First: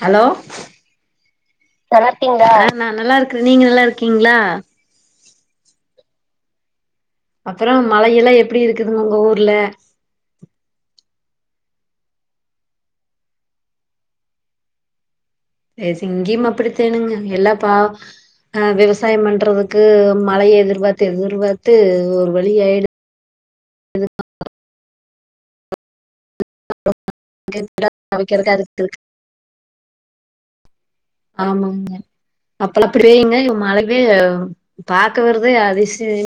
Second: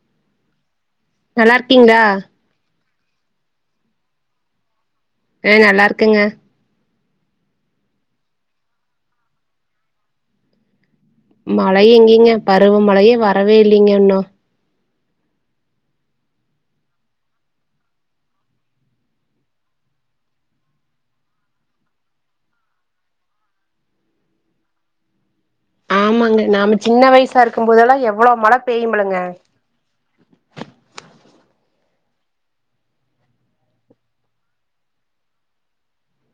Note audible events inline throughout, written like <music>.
hello நல்லா இருக்கீங்களா நல்லார்க்கிங்ளா நா நல்லாருக்றே நீங்க நல்லா இருக்கிங்ளா அ நல்லார்க்கங்க அப்பறோ மழையெல்லா எப்டி இருக்குதுங்க உங்க ஊர்ல மழ எங்கீங்க பருவ மழயே வரவே இல்லீங்க இன்னோ ஏச் இங்கியும் அப்புடித்தாணுங்க எல்லாப்பா அ வெவசாயம் பண்றதுக்கு மழைய எதிர்பார்த்து எதிர்பார்த்து ஒரு வழி ஆயிடு ஆமாங்க நாம சின்ன வயசா இருக்கும் போதெல்லா எவ்ளோ துவைக்கிறக்கு மழப் அதுக்கு இருக்கு பெய்யும்பலுங்க ஆமங்க அப்பெல்லாப் பேயுங்க இவ் மழவே பாக்க வருது அதிசயங்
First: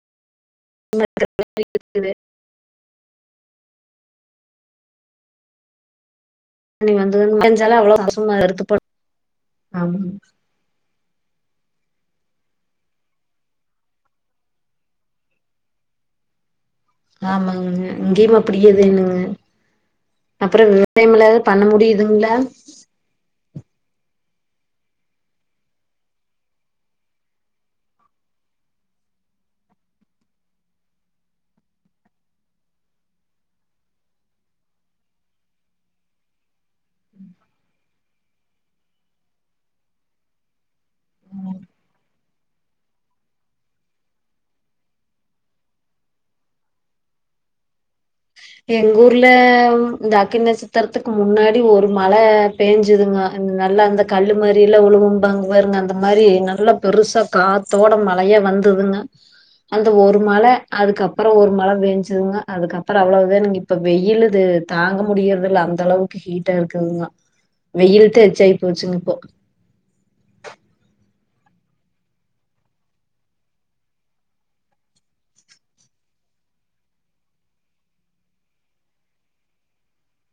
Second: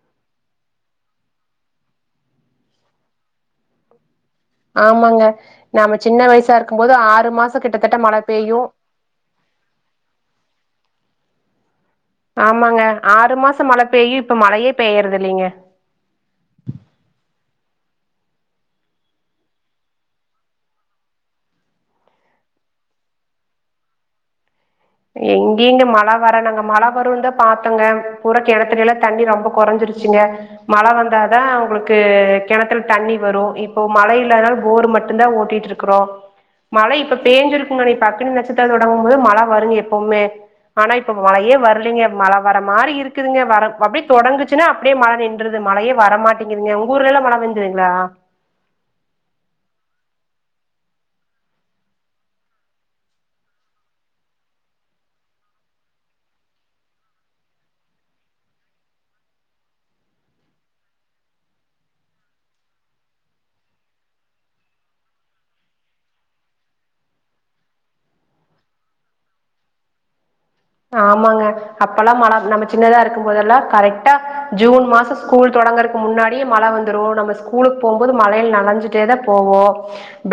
<unintelligible> ஆமாங்க நாம்ம சின்ன வயசா தண்ணி இருக்கும்போது வந்து ஆறு மாசங் நெனஞ்சாலே கிட்டதட்ட மழ பெய்யு ஆமாங் ஆமாங்க ஆறு மாசம் மழ பெய்யும் இப்ப மழயே பெய்யறது இல்லிங்க ஆமாங்க இங்கியும் அப்புடியே தேனுங்க அப்பறோ வெவசாயமெல்லா எதாது பண்ண முடியிதுங்ளா எங்கிங்க மழ வர நாங்க மழ வருன்தாப் பாத்தோங்க புறக் கெணத்துலேலாத் தண்ணி ரொம்ப கொறஞ்சிருச்சுங்க மழ வந்தாதா உங்களுக்கு கெணத்துல தண்ணி வரு இப்போ மழை இல்லாதனால போரு மட்டுந்தா ஓட்டிட் ட்ருக்குறோ மழை இப்ப பேஞ்சிருங்கோ நிப்ப அக்குனி நட்ச்சத்திரோ தொடங்கும்போது மழ வருங்க எப்போமே ஆனா இப்ப மழயே வருலீங்க மழ வர மாரி இருக்குதுங்க வரம் அப்டியேத் தொடங்குச்சுன்னாப் அப்டியே மழை நின்றது மழையே வர மாட்டிங்குதுங்க உங்க ஊர்லெல்லாம் மழ பேஞ்சதுங்ளா எங்கூர்ல ம் இந்த அக்கின் நட்ச்சத்தெரத்துக்கு முன்னாடி ஒரு மழப் பேஞ்சிதுங்க நல்லா அந்தக் கல்லு மாரியிலா உழுவும்பாங் பாருங்க அந்த மாரி நல்லாப் பெருசாக் காத்தோட மழையா வந்ததுங்க அந்த ஒரு மழ அதுக்கப்பறோ ஒரு மழ வேஞ்சதுங்க அதுக்கப்பறோ அவ்ளோ வேனுங்க இப்ப வெயிலு இது தாங்க முடியறது இல்ல அந்த அளவுக்கு ஹீட்டா இருக்குதுங்ளா வெயில் த எச்சாயி போச்சுங்க இப்போ ஆமாங்க அப்பெல்லா மழ நம்ம சின்னதா இருக்கு போதெல்லா கரெடா ஜூன் மாச ஸ்கூல் தொடங்கறக்கு முன்னாடி மழ வந்துரு நம்ம ஸ்கூலுக்கு போம்போது மழைல நனஞ்சுட்டே தா போவோ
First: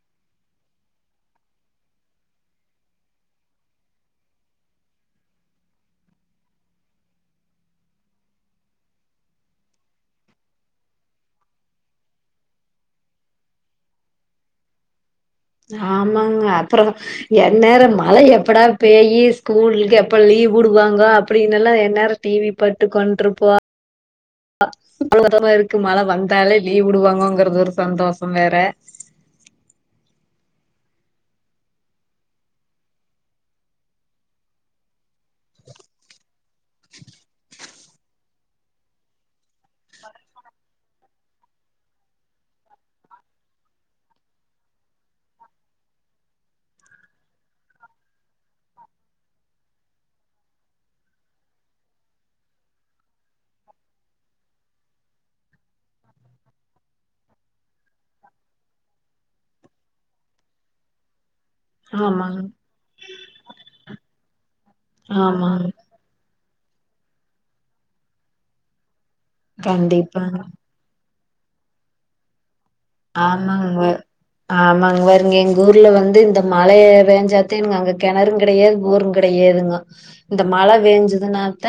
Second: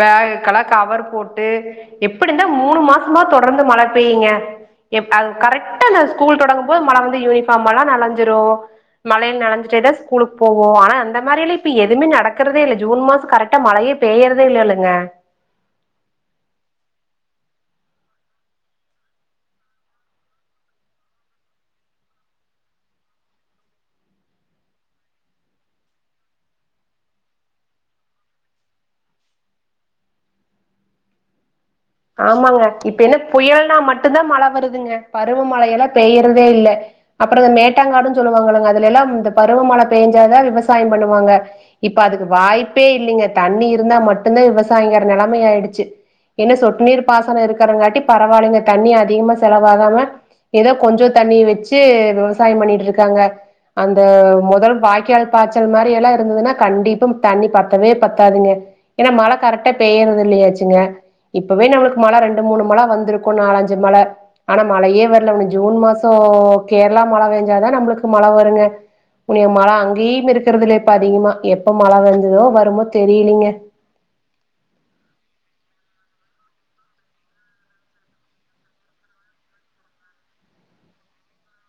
பேகுக்கு எல்லா கவரு போட்டு எப்டிந்தா மூணு மாசமா தொடர்ந்து மழ பெய்யுங்க எப் அது கரெக்டா இந்த ஸ்கூல் தொடங்கும் போது மழ வந்து யூனிஃபார்ம் எல்லா நலஞ்சிரு மழைல நெனைஞ்சிட்டே தா ஸ்கூலுக்கு போவோ ஆனா அந்த மாரிலா இப்ப எதுமே நடக்கிறதே இல்ல ஜூன் மாசம் கரெட் டா மழையே பெய்யறதே இல்லேலங்க ஆமாங்க அப்புற என்நேர மழை எப்படா பெயி ஸ்கூலுக்கு எப்ப லீவ் விடுவாங்கோ அப்டின் எல்லா என் நேர டிவி பாட்டு ஒக்கான்ட்ருப்போ அ <unintelligible> இருக்கு மழை வந்தாலே லீவ் விடுவாங்கோங்கறது ஒரு சந்தோஷ வேற ஆமாங்க இப்ப என்ன புயல்னா மட்டுதா மழை வருதுங்க பருவமழை எல்லா பேய்யிறதே இல்ல அப்புற இந்த மேட் ட்டங்காடுன்னு சொல்லுவாங்கங்க அதுல எல்லா இந்த பருவமழை பெஞ்சாதா விவசாய பண்ணுவாங்க இப்ப அதுக்கு வாய்ப்பே இல்லைங்க தண்ணி இருந்தா மட்டுந்தா விவசாயிங்கற நெலைமை ஆயிடுச்சு என்ன சொட்டு நீீர் பாசன இருக்கறங்காட்டி பரவாயில்லைங்க தண்ணி அதிகமா செலவாகாம ஏதோ கொஞ்ச தண்ணிய வச்சு விவசாயம் பண்ணிட்டு இருக்காங்க அந்த முதல் வாய்க்கால் பாய்ச்சல் மாரி எல்லா இருந்துதுன்னா கண்டிப்பா தண்ணி பத்தவே பத்தாதுங்க ஏனா மழை கரெக்டா பெய்யுறது இல்லையாச்சுங்க இப்பவே நமளுக்கு மழை ரெண்டு ஆமாங்க மூணு மழ வந்திருக்கு நாலஞ்சு மழ ஆனா மழையே வரல இன்னும் ஆமாங்க ஜூன் மாச கேரளா மழ பெஞ்சாதா நம்மளுக்கு மழ வருங்க உன்னைய மழை அங்கேயும் கண்டிப்பாங்க இருக்குறதுல இப்ப அதிகமா எப்ப மழை வஞ்சதோ வரும்போது ஆமாங்க ஆமாங்க பாருங்க எங்க ஊர்ல வந்து இந்த மழையே பெஞ்சாத்த இவுங்க அங்க கிணறு கிடையாது போரு கிடையாதுங்க இந்த மழ வேஞ்சுதுநானத்த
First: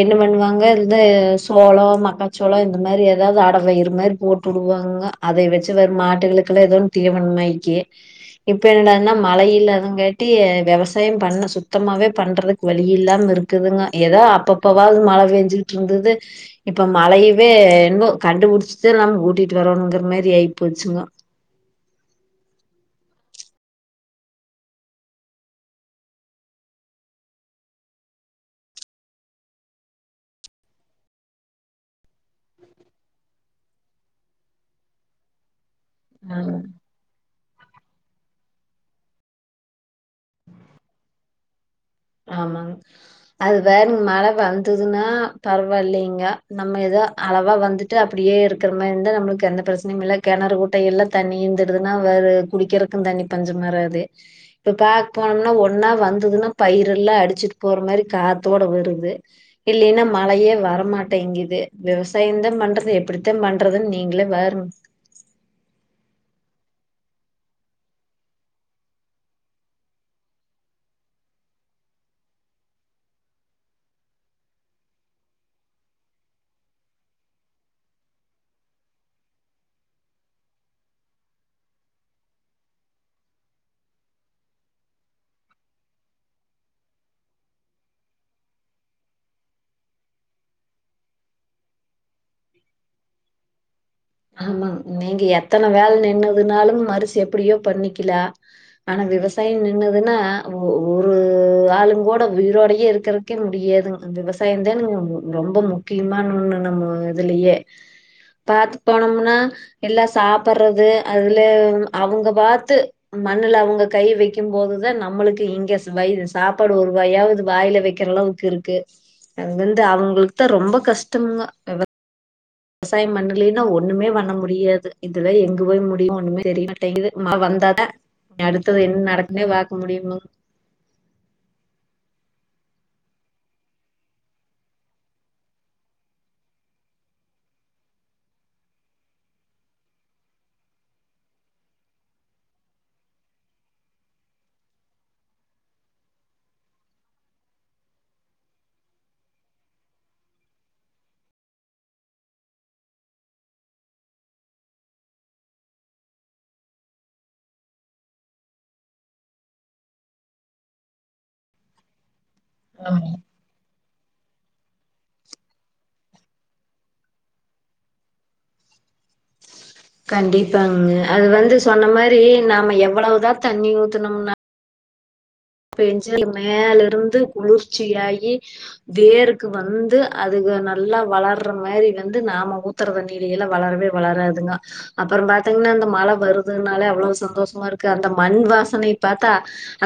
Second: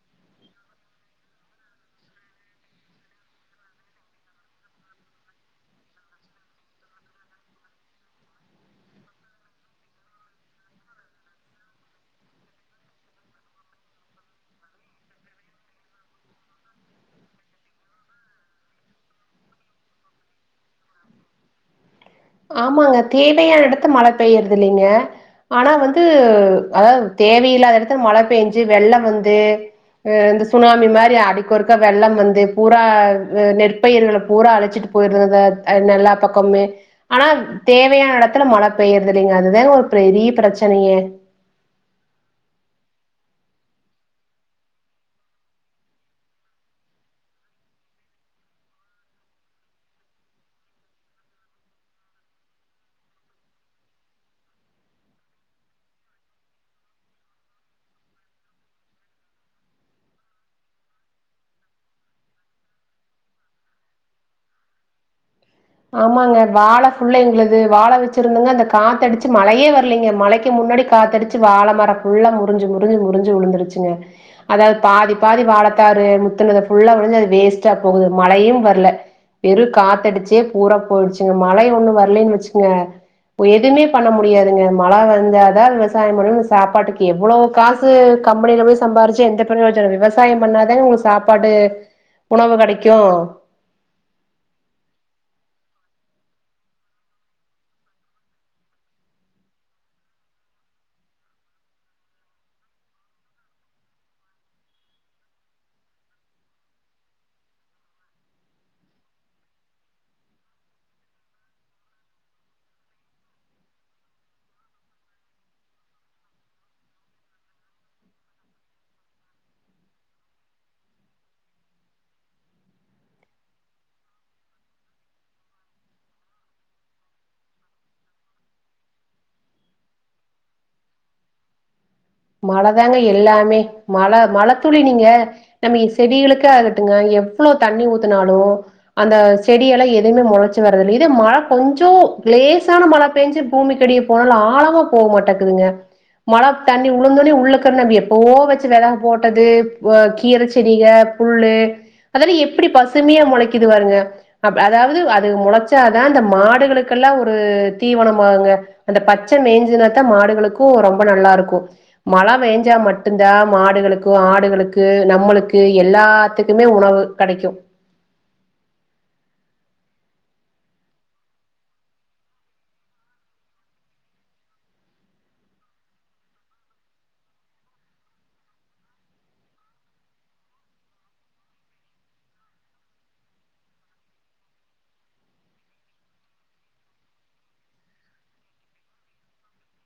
என்ன பண்ணுவாங்க இந்த சோள மக்காச்சோள இந்த மாதிரி ஏதாவது அடை செய்யிற மாரி போட் டுடுவாங்க அதை வச்சு வெறு மாட்டுகளுக்கு எல்லா ஏதோ தீவனமாயக்கி இப்ப என்னடான்னா மழ இல்லாதங் காட்டி விவசாயம் பண்ண சுத்தமாவே பண்றதுக் வழி இல்லாம இருக்குதுங்க ஏதா அப்பப்பவாவது மழ பெஞ்சுட்டு இருந்துது இப்ப மழையவே இன்னு கண்டுபுடுச்சுதா நாம ஊட்டிட்டு வரணுங்கிற மாரி ஆகி போச்சுங்கோ ஆமாங்க தேவையான எடத்துல மழ பெய்யுறது இல்லைங்க ஆனா வந்து அதாவது தேவையில்லாத எடத்துல மழ பெஞ்சு வெள்ளம் வந்து அ இந்த சுனாமி மாரி அடிக்கொறுக்கா வெள்ளம் வந்து பூரா நெற்பயிர்கள பூரா அடிச்சிட்டு போயிற்றத த அ எல்லா ஆமா பக்கமே ஆனா தேவையான எடத்துல மழை பெய்யுறது இல்லைங்க அதுதானே ஒரு பெரிய பிரச்சனையே ஆமாங் அது வேற மழ வந்துதுன்னா பரவா இல்லைங்க நம்ம ஏதோ அளவா வந்து ட்டு அப்டியே இருக்கிற மாரி இந்தா நம்மளுக்கு எந்த பிரச்சனையும் இல்ல கிணறு குட்டை இல்ல தண்ணி இருந்துடுதுன்னா வரு குடிக்கிறக்கு தண்ணி பஞ்சம் வராது இப்ப பாக் போனோம்னா ஒன்னா வந்துதுன்னா பயிரு எல்லா அடிச்சிட்டு போற மாரி காத்தோட வருது இல்லேன்னா மழையே வரமாட்டேங்குது விவசாயந்தா பண்றது எப்டித்தா பண்றதுன்னு நீங்களே பாருங் ஆமாங்க வாழை ஃபுல்ல எங்களுது வாழ வச்சிருந்தோங்க அந்த காத்தடிச்சு மழையே வரலேங்க மழைக்கு முன்னாடி காத்தடிச்சு சு வாழ மர ஃபுல்லா முறுஞ்சு முறுஞ்சு முறுஞ்சு உழுந்துருச்சுங்க அதாவுது பாதி பாதி வாழைத்தாறு முத்துனதது ஃபுல்லா விழுந்து அது வேஸ்டா போகுது மழயு வரல வெறு காத்தடிச்சி பூரா போயிடுச்சுங்க மழை ஒண்ணு வரலன்னு வச்சுக்கிங்க எதுவுமே பண்ண முடியாதுங்க மழ வந்தாதா விவசாயோ பண்ணி சாப்பாட்டுக்கு எவ்ளோ காஸ் க்கு கம்பெனியில போய் சம்பாாரிச்சு எந்த பிரோஜனமு இல்ல விவசாயோ பண்ணாதா எங்களுக்கு சாப்பாடு உணவு கெடைக்கு ஆமா நீங்க எத்தன வேல நின்னதுனாலு அரிசி எப்டியோ பண்ணிக்கிலா ஆனா விவசாயோ நின்னதுன்னா ஒரு ஆளுங்கூட உயிரோடையே இருக்கற கக்க முடியாதுங்க இந்த விவசாயோ தான்ங்க ரொம்ப முக்கியமான ஒண்ணு நம்ம இதுலியே பாத்து போனோம்னா எல்லா சாப்பிறது அதுல அவுங்க பாத்து மண்ணுல அவுங்க கை வைக்கு போதுதான் நம்மளுக்கு இங்க வயிறு சாப்பாடு ஒரு வாயாவுது வாயில வைக்கிற அளவு இருக்கு இருக்கு அங்க வந்து அவுங்களுக்கு தா ரொம்ப கஷ்டம்கோ விவ விவசாயோ பண்ணலன்னா ஒண்ணுமே பண்ண முடியாது இதுல எங்க போய் முடியு ஒண்ணுமே தெரியமாட்டங்குது மழ வந்தாதா அடுத்தது என்ன நடக்குனே பாக்க முடியும்ங் மழதாங்க எல்லாமே மழ மழ துளி நீங்க நம்ம செடிகளுக்கு ஆகட்டுங்க எவ்ளோ தண்ணி ஊத்தினாலு அந்த செடியெல்லா எதுவுமே முளைச்சு வரது இல்ல இது மழ கொஞ்சோ லேசான மழ பேஞ்ச பூமி கடிய போனாலு ஆழமா போக மாட்டேக்குதுங்க மழ தண்ணி உழுந்தோனே உள்ளக்க நம்ப எப்போவோ வச்சு வெத போட்டது கீர செடிக புல்லு அதுலா எப்டி பசுமையா மொளைக்குது பாருங்க அ அதாவுது அது மொளச்சாதா இந்த மாடுகளுக்கெல்லா ஒரு தீவனோ ஆவுங்க அந்த பச்ச மேஞ்துனாத்தா மாடுகளுக்கு ரொம்ப நல்லா இருக்கு மழ பேஞ்சா ஆமா மட்டுதா மாடுகளுக் கு ஆடுகளுக்கு நம்மளுக்கு எல்லாத்துக்குமே உணவு கெடைக்கு கண்டிப்பாங்க அது வந்து சொன்ன மாரி நாம எவ்ளோதா தண்ணி ஊத்துனும்னா பெஞ்சாலு மேல இருந்து குளிர்ச்சி ஆயி வேருக்கு வந்து அதுக நல்லா வளர்ற மேரில்லிந்து நாம ஊத் த்திர தண்ணீலேயெல்லா வளரவே வளராதுங்க அப்றோ பாத்தீங்கன்னா இந்த மழ வருதுனாலே அவ்ளோ சந்தோஷமா இருக்கு அந்த மண் வாசனைப் பாத்தா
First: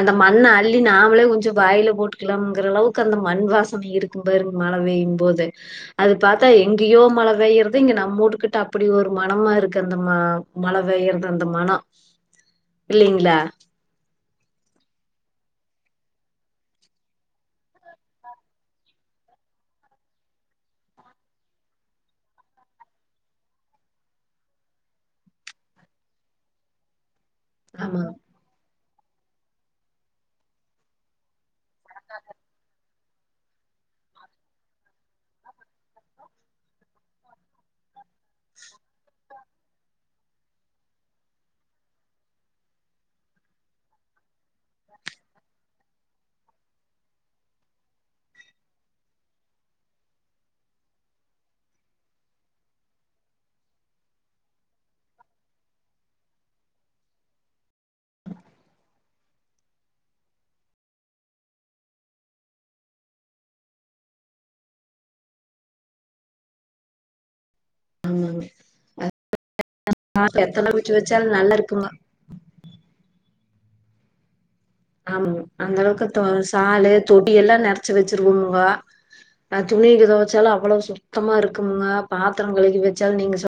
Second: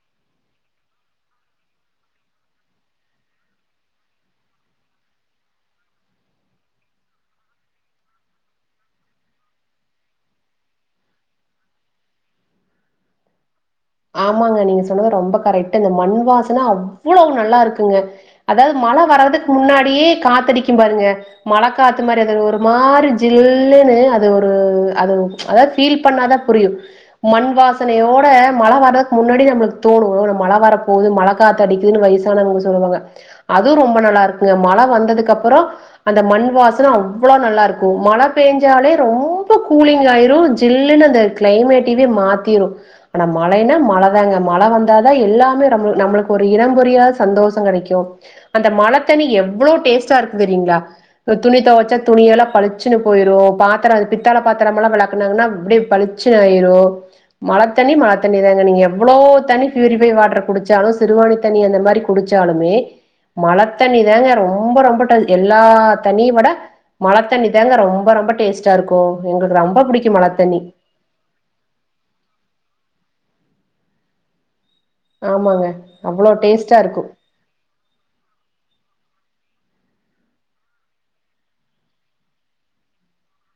அந்த மண்ண அ அள்ளி நாமளே கொஞ்சோ வாயில போட்டுக்கலாம்ங்கிற அளவுக்கு அந்த மண் வாசனை இருக்கும்பாருங் மழ பெயு போது அது பாத்தா எங்கியோ மழ பெயறது இங்க நம்மூட்டுக்கிட்ட அப்டி ஒரு மனமா இருக்கு அந்த மா மழ பெய்றது அந்த மனோ <inaudible> இல்லிங்ளா ஆமாங்க நீங்க சொன்னது ரொம்ப கரெக்ட் இந்த மண் வாசன அவ்ளோ நல்லா இருக்குங்க அதாவுது மழ வர்றதுக்கு முன்னாடியே காத்தடிக்கு பாருங்க மழ காத்து மாரி அது ஒரு மாரி ஜில்ன்னு அது ஒரு அது அதா ஃபீல் பண்ணாதா புரியு மண் ஆமா வாசனையோட மழ வர்றதுக்கு முன்னாடி நம்மளுக்கு தோணு மழ வர போகுது மழ காத்து அடிக்குதுன்னு வயசானவங்க சொல்லுவாங்க அதுவு ரொம்ப நல்லா இருக்குங்க மழை வந்ததுக்கு அப்றோ அந்த மண் வாசன அவ்ளோ நல்லா இருக்கு மழ பெஞ்சாலே ரொம்ப கூலிங் ஆயிரு ஜில்லுன்னு தத் க்ளைமேட் இதே மாத்திரு ஆனா மழன்னா மழதாங்க மழ வந்தாதா எல்லாமே நம்ம நம்மளுக்கு ஒரு இடபுரியாத சந்தோஷோ கெடைக்கு அந்த மழத்தண்ணி எவ்ளோ டேஸ்ட்டா இருக்கு தெரியுங்ளா துணி துவைச்சா துணிய எல்லாம் பளிச்சு போயிரு பாத்திரோ பித்தாள பாத்தரமெல்லா வெளக்குனாங்கன்னா அப்டி ப ளிச்சயிருன்னு ஆயிரு மழ தண்ணி மழை தண்ணி தாங்க நீங்க எவ்வளோ தனி பியூரிபை வாட்டர் குடிச்சாலு சிறுவாணி தண்ணி அந்த மாரி குடிச்சாலுமே மழை தண்ணி தாங்க ரொம்ப ரொம்ப ட எல்லா தண்ணிய விட மழை தண்ணி தாங்க ரொம்ப ரொம்ப ஆமாங்க டேஸ்ட்டா இருக்கு எங்களுக்கு ரொம்ப பிடிக்கு மழை தண்ணி வச் வச்சாலு நல்லா இருக்குமா ஆமாங் ஆமாங்க அந்த அவ்ளோ அளவுக்கு டேஸ்ட்டா சாலு இருக்கு தொடி எல்லா நெரச்சி வச்சிருவோங்கோ அ துணிக்க தொவைச்சாலு அவ்ளோ சுத்தமா இருக்குங்க பாத்திரோ கழுவி வச்சால நீங்க சொ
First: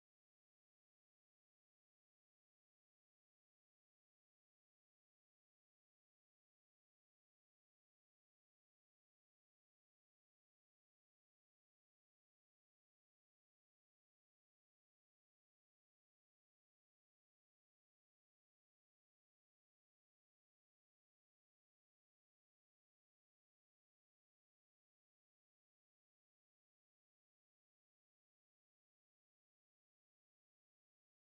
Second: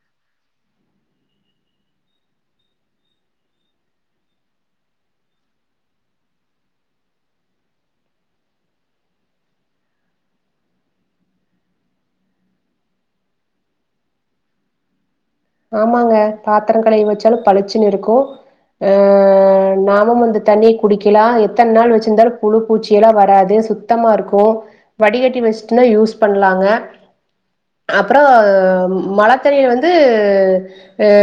ஆமாங்க பாத்திரம் கழுவி வச்சாலும் பளிச்சுன்னு இருக்கு ஆ நாமும் இந்தந்த தண்ணிய குடிக்கலா எத்தனை நாள் வச்சுருந்தாலு புழு பூச்சியெல்லாம் வராது சுத் சுத்தமா இருக்கு வடிகட்டி வச்சன்னா யூஸ் பண்ணலாங்க அப்புறோ மழைத்தண்ணிய வந்து அ